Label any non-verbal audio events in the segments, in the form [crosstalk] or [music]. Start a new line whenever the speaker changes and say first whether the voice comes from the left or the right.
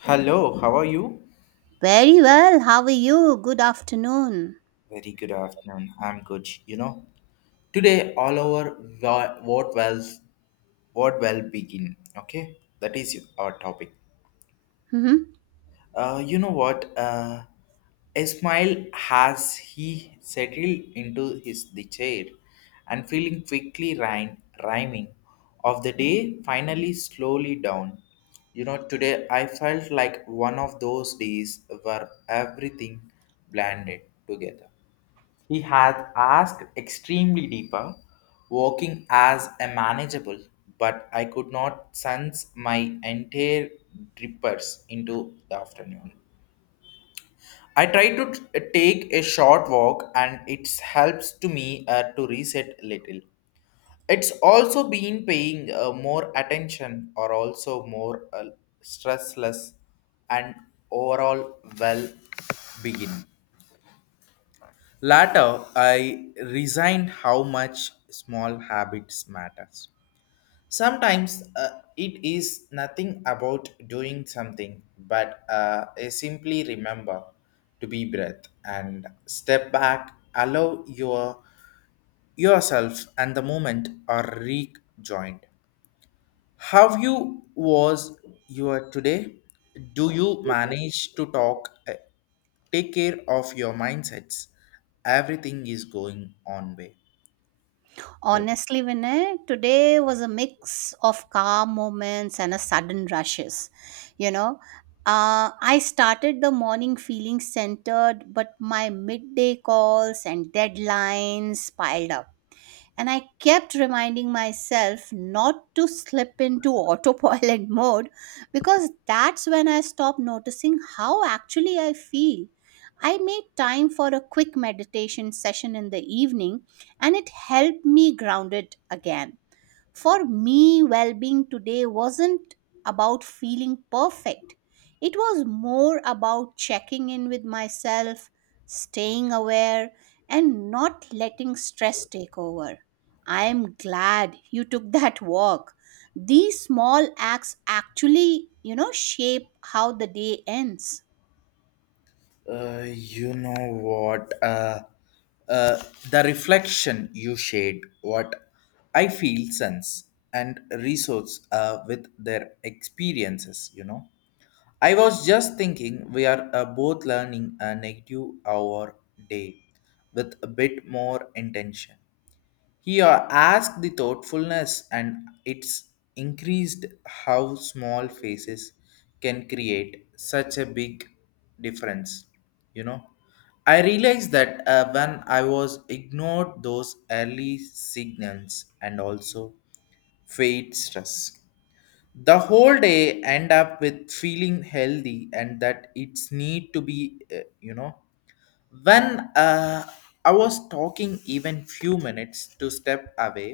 left: Hello, how are you?
right: Very well. How are you? Good afternoon.
left: Very good afternoon. I'm good. You know, today all our wo- what wells, what well begin. Okay, that is our topic.
right: Mhm.
left: You know what? A smile has he settled into his the chair, and feeling quickly rhyming of the day finally slowly down. You know, today I felt like one of those days where everything blended together. He had asked extremely deeper, working as a manageable, but I could not sense my entire drippers into the afternoon. I tried to take a short walk and it helps to me to reset a little. It's also been paying more attention or also more stressless and overall well being. Later, I resigned how much small habits matters. Sometimes it is nothing about doing something, but I simply remember to be breath and step back, allow yourself and the moment are rejoined. How you was your today? Do you manage to talk? Take care of your mindsets. Everything is going on way.
right: Honestly, Vinay, today was a mix of calm moments and a sudden rushes. You know, I started the morning feeling centered, but my midday calls and deadlines piled up. And I kept reminding myself not to slip into [laughs] autopilot mode, because that's when I stopped noticing how actually I feel. I made time for a quick meditation session in the evening and it helped me grounded again. For me, well being today wasn't about feeling perfect, it was more about checking in with myself, staying aware, and not letting stress take over. I am glad you took [laughs] that walk. These small acts actually, you know, shape how the day ends.
left: You know what? uh, the reflection you shared, what I feel sense and resource with their experiences, you know. I was just thinking we are both learning a negative hour day with a bit more intention. Here, ask the thoughtfulness and it's increased how small faces can create such a big difference. You know, I realized that when I was ignored those early signals and also fade stress the whole day end up with feeling healthy and that it's need to be you know when I was talking even few minutes to step away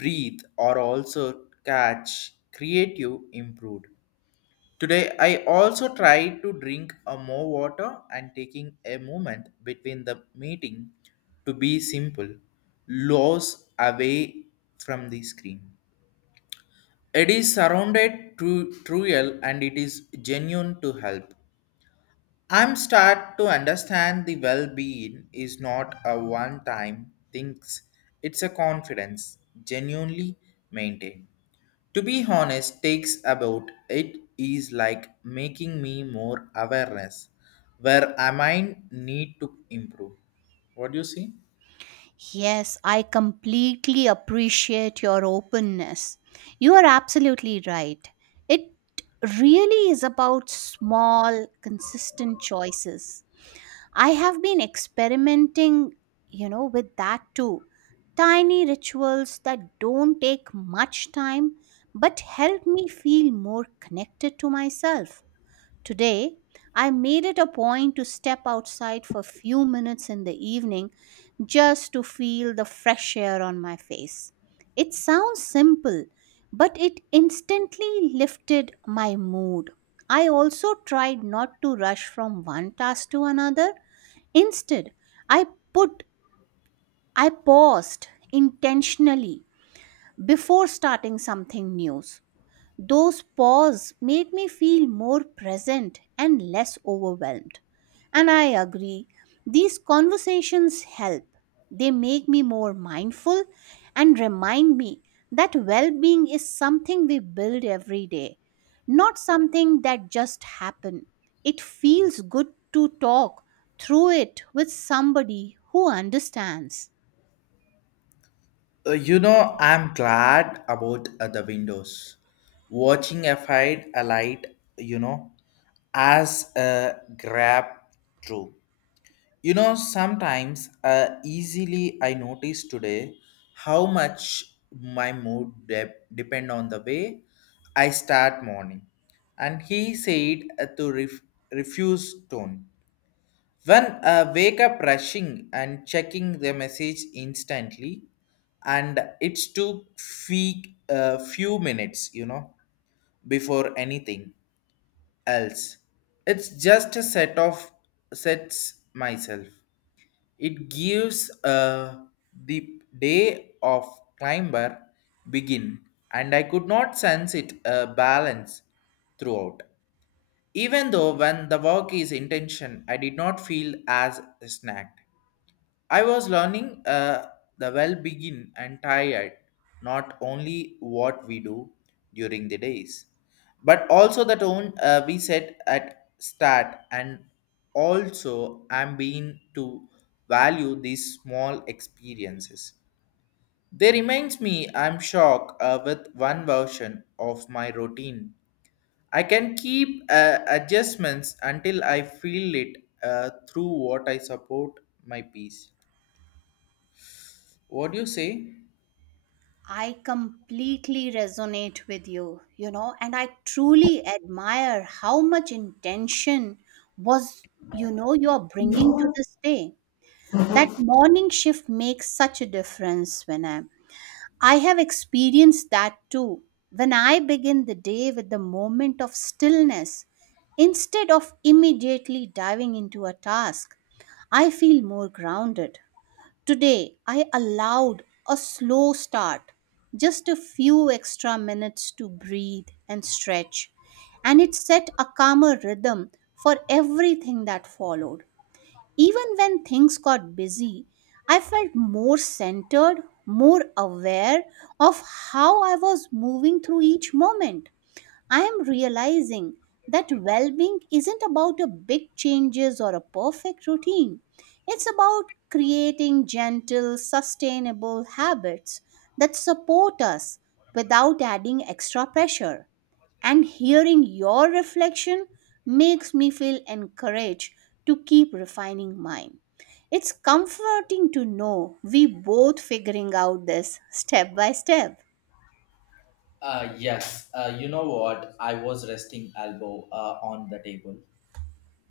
left: breathe or also catch creative improved today I also try to drink a more water and taking a moment between the meeting to be simple loss away from the screen it is surrounded to truel and it is genuine to help. I'm start to understand the well-being is not a one-time things. It's a confidence genuinely maintained. To be honest, takes about it is like making me more awareness where I might need to improve. What do you see?
right: Yes, I completely appreciate your openness. You are absolutely right. It really is about small, consistent choices. I have been experimenting, you know, with that too. Tiny rituals that don't take much time but help me feel more connected to myself. Today, I made it a point to step outside for a few minutes in the evening just to feel the fresh air on my face. It sounds simple, but it instantly lifted my mood. I also tried not to rush from one task to another. Instead, I put I paused intentionally before starting something new. Those pause made me feel more present and less overwhelmed. And I agree, these conversations help. They make me more mindful and remind me that well being is something we build every day, not something that just happens. It feels good to talk through it with somebody who understands.
left: You know, I'm glad about the windows. Watching a fight alight, you know, as a grab through. You know, sometimes easily I notice today how much my mood depend on the way I start morning. And he said to refuse tone. When I wake up rushing and checking the message instantly, and it's took fee, few minutes, you know, before anything else. It's just a sets myself. It gives the day of climber begin, and I could not sense it balance throughout. Even though when the work is intention, I did not feel as snagged. I was learning the well begin and tired, not only what we do during the days, but also the tone we set at start and also I'm being to value these small experiences. They reminds me I'm shocked with one version of my routine. I can keep adjustments until I feel it through what I support my peace. What do you say?
right: I completely resonate with you, you know, and I truly admire how much intention was, you know, you're bringing to this day. That morning shift makes such a difference when I have experienced that too. When I begin the day with the moment of stillness, instead of immediately diving into a task, I feel more grounded. Today, I allowed a slow start, just a few extra minutes to breathe and stretch, and it set a calmer rhythm for everything that followed. Even when things got busy, I felt more centered, more aware of how I was moving through each moment. I am realizing that well being isn't about a big changes or a perfect routine. It's about creating gentle, sustainable habits that support us without adding extra pressure. And hearing your reflection makes me feel encouraged to keep refining mine. It's comforting to know we both figuring out this step by step.
left: Yes, you know what? I was resting elbow on the table.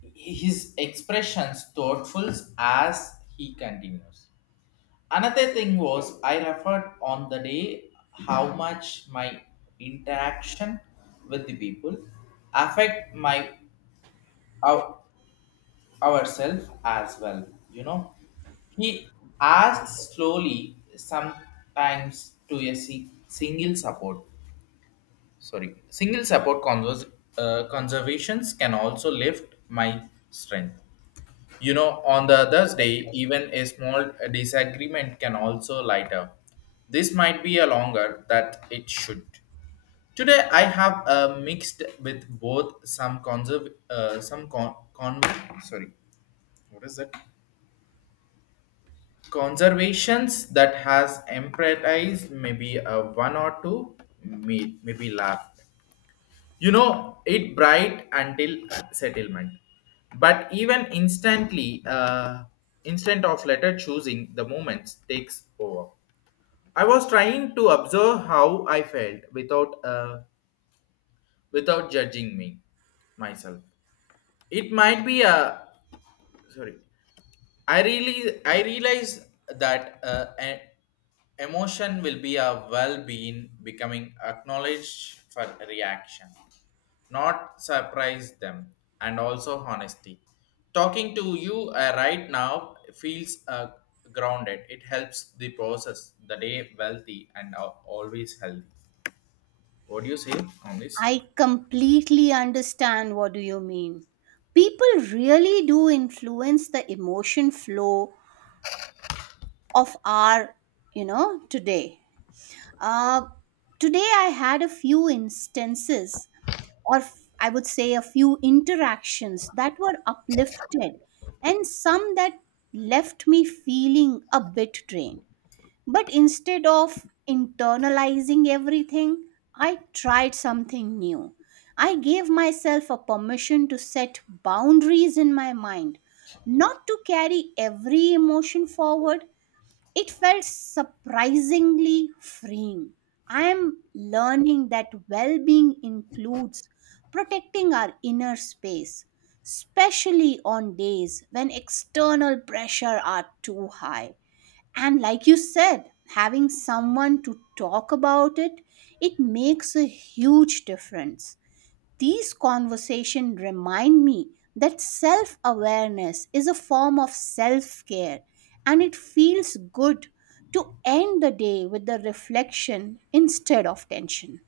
left: His expressions thoughtful as he continues. Another thing was I referred on the day how much my interaction with the people affect my our, ourselves as well. You know, he asks slowly, sometimes to a single support. Sorry, single support conservations can also lift my strength. You know, on the other day even a small disagreement can also light up, this might be a longer that it should. Today I have mixed with both some conserv- some con-, con sorry what is that conservations that has emphasized maybe a one or two, maybe laugh, you know it bright until settlement. But even instantly instant of letter choosing the moments takes over. I was trying to observe how I felt without without judging me myself. It might be a sorry. I realize that emotion will be a well-being becoming acknowledged for reaction, not surprise them, and also honesty. Talking to you right now feels grounded. It helps the process the day wealthy and always healthy. What do you say on this?
right: I completely understand what do you mean. People really do influence the emotion flow of our, you know, today. Uh, Today I had a few instances, I would say a few interactions that were uplifted, and some that left me feeling a bit drained. But instead of internalizing everything, I tried something new. I gave myself a permission to set boundaries in my mind, not to carry every emotion forward. It felt surprisingly freeing. I am learning that well being includes protecting our inner space, especially on days when external pressure are too high. And like you said, having someone to talk about it, it makes a huge difference. These conversations remind me that self awareness is a form of self care, and it feels good to end the day with the reflection instead of tension.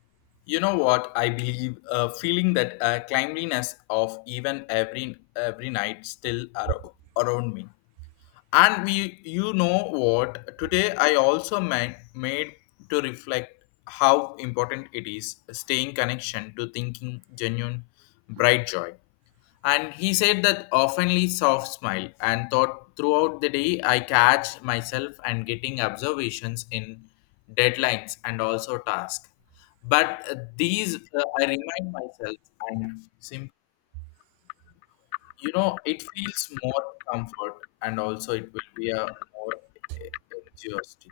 left: You know what? I believe feeling that cleanliness of even every night still around me. And we, you know what? Today I also made to reflect how important it is staying connection to thinking genuine bright joy. And he said that oftenly soft smile and thought throughout the day I catch myself and getting observations in deadlines and also tasks. But these I remind myself and simple, you know it feels more comfort and also it will be a more eh, enthusiastic.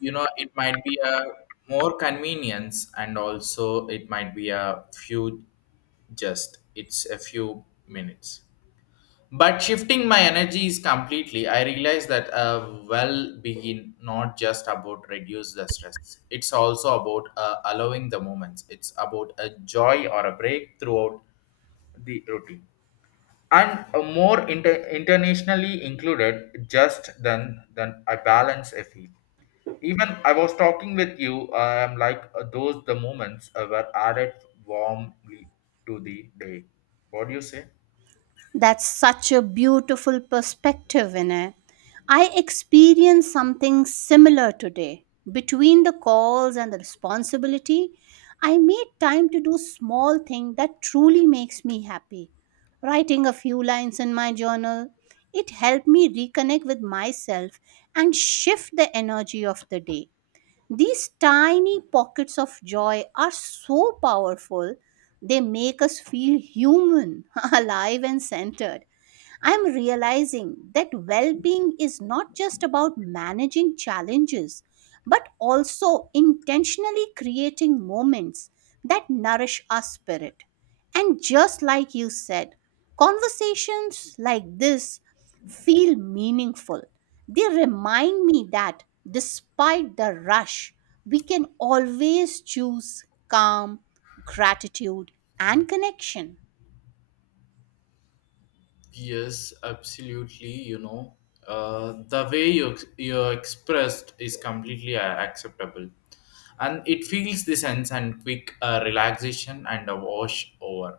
left: You know it might be a more convenience and also it might be a few, just it's a few minutes but shifting my energies completely. I realize that a well being not just about reduce the stress, it's also about allowing the moments, it's about a joy or a break throughout the routine and a more internationally included just than I balance a fee. Even I was talking with you I am like those the moments were added warmly to the day. What do you say?
right: That's such a beautiful perspective, Vinay. I experienced something similar today. Between the calls and the responsibility, I made time to do small thing that truly makes me happy. Writing a few lines in my journal, it helped me reconnect with myself and shift the energy of the day. These tiny pockets of joy are so powerful, they make us feel human, [laughs] alive, and centered. I'm realizing that well being is not just about managing challenges, but also intentionally creating moments that nourish our spirit. And just like you said, conversations like this feel meaningful. They remind me that despite the rush, we can always choose calm, gratitude, and connection.
left: Yes, absolutely. You know, the way you expressed is completely acceptable, and it feels the sense and quick relaxation and a wash over.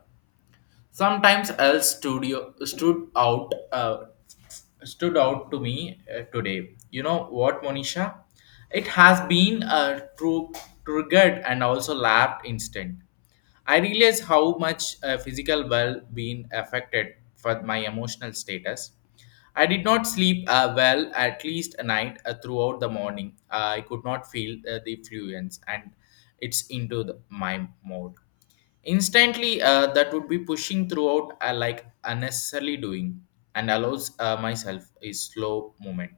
left: Sometimes else studio stood out to me today. You know what, Monisha? It has been a true triggered and also laughed instant. I realize how much physical well being affected for my emotional status. I did not sleep well at least a night throughout the morning. I could not feel the fluence and it's into the, my mode instantly that would be pushing throughout like unnecessarily doing and allows myself a slow moment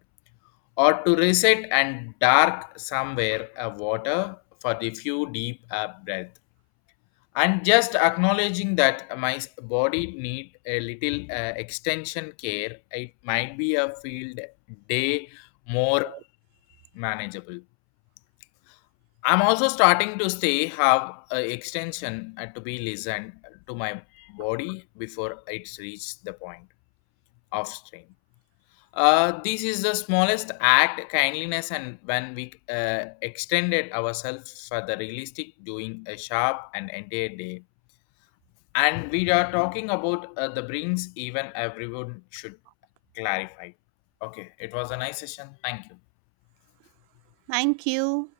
left: or to reset and dark somewhere a water for the few deep breath and just acknowledging that my body need a little extension care. It might be a field day more manageable. I'm also starting to stay have a extension to be listened to my body before it's reached the point of strain. This is the smallest act kindliness, and when we extended ourselves for the realistic, doing a sharp and entire day. And we are talking about the brains. Even everyone should clarify. Okay, it was a nice session. Thank you.
right: Thank you.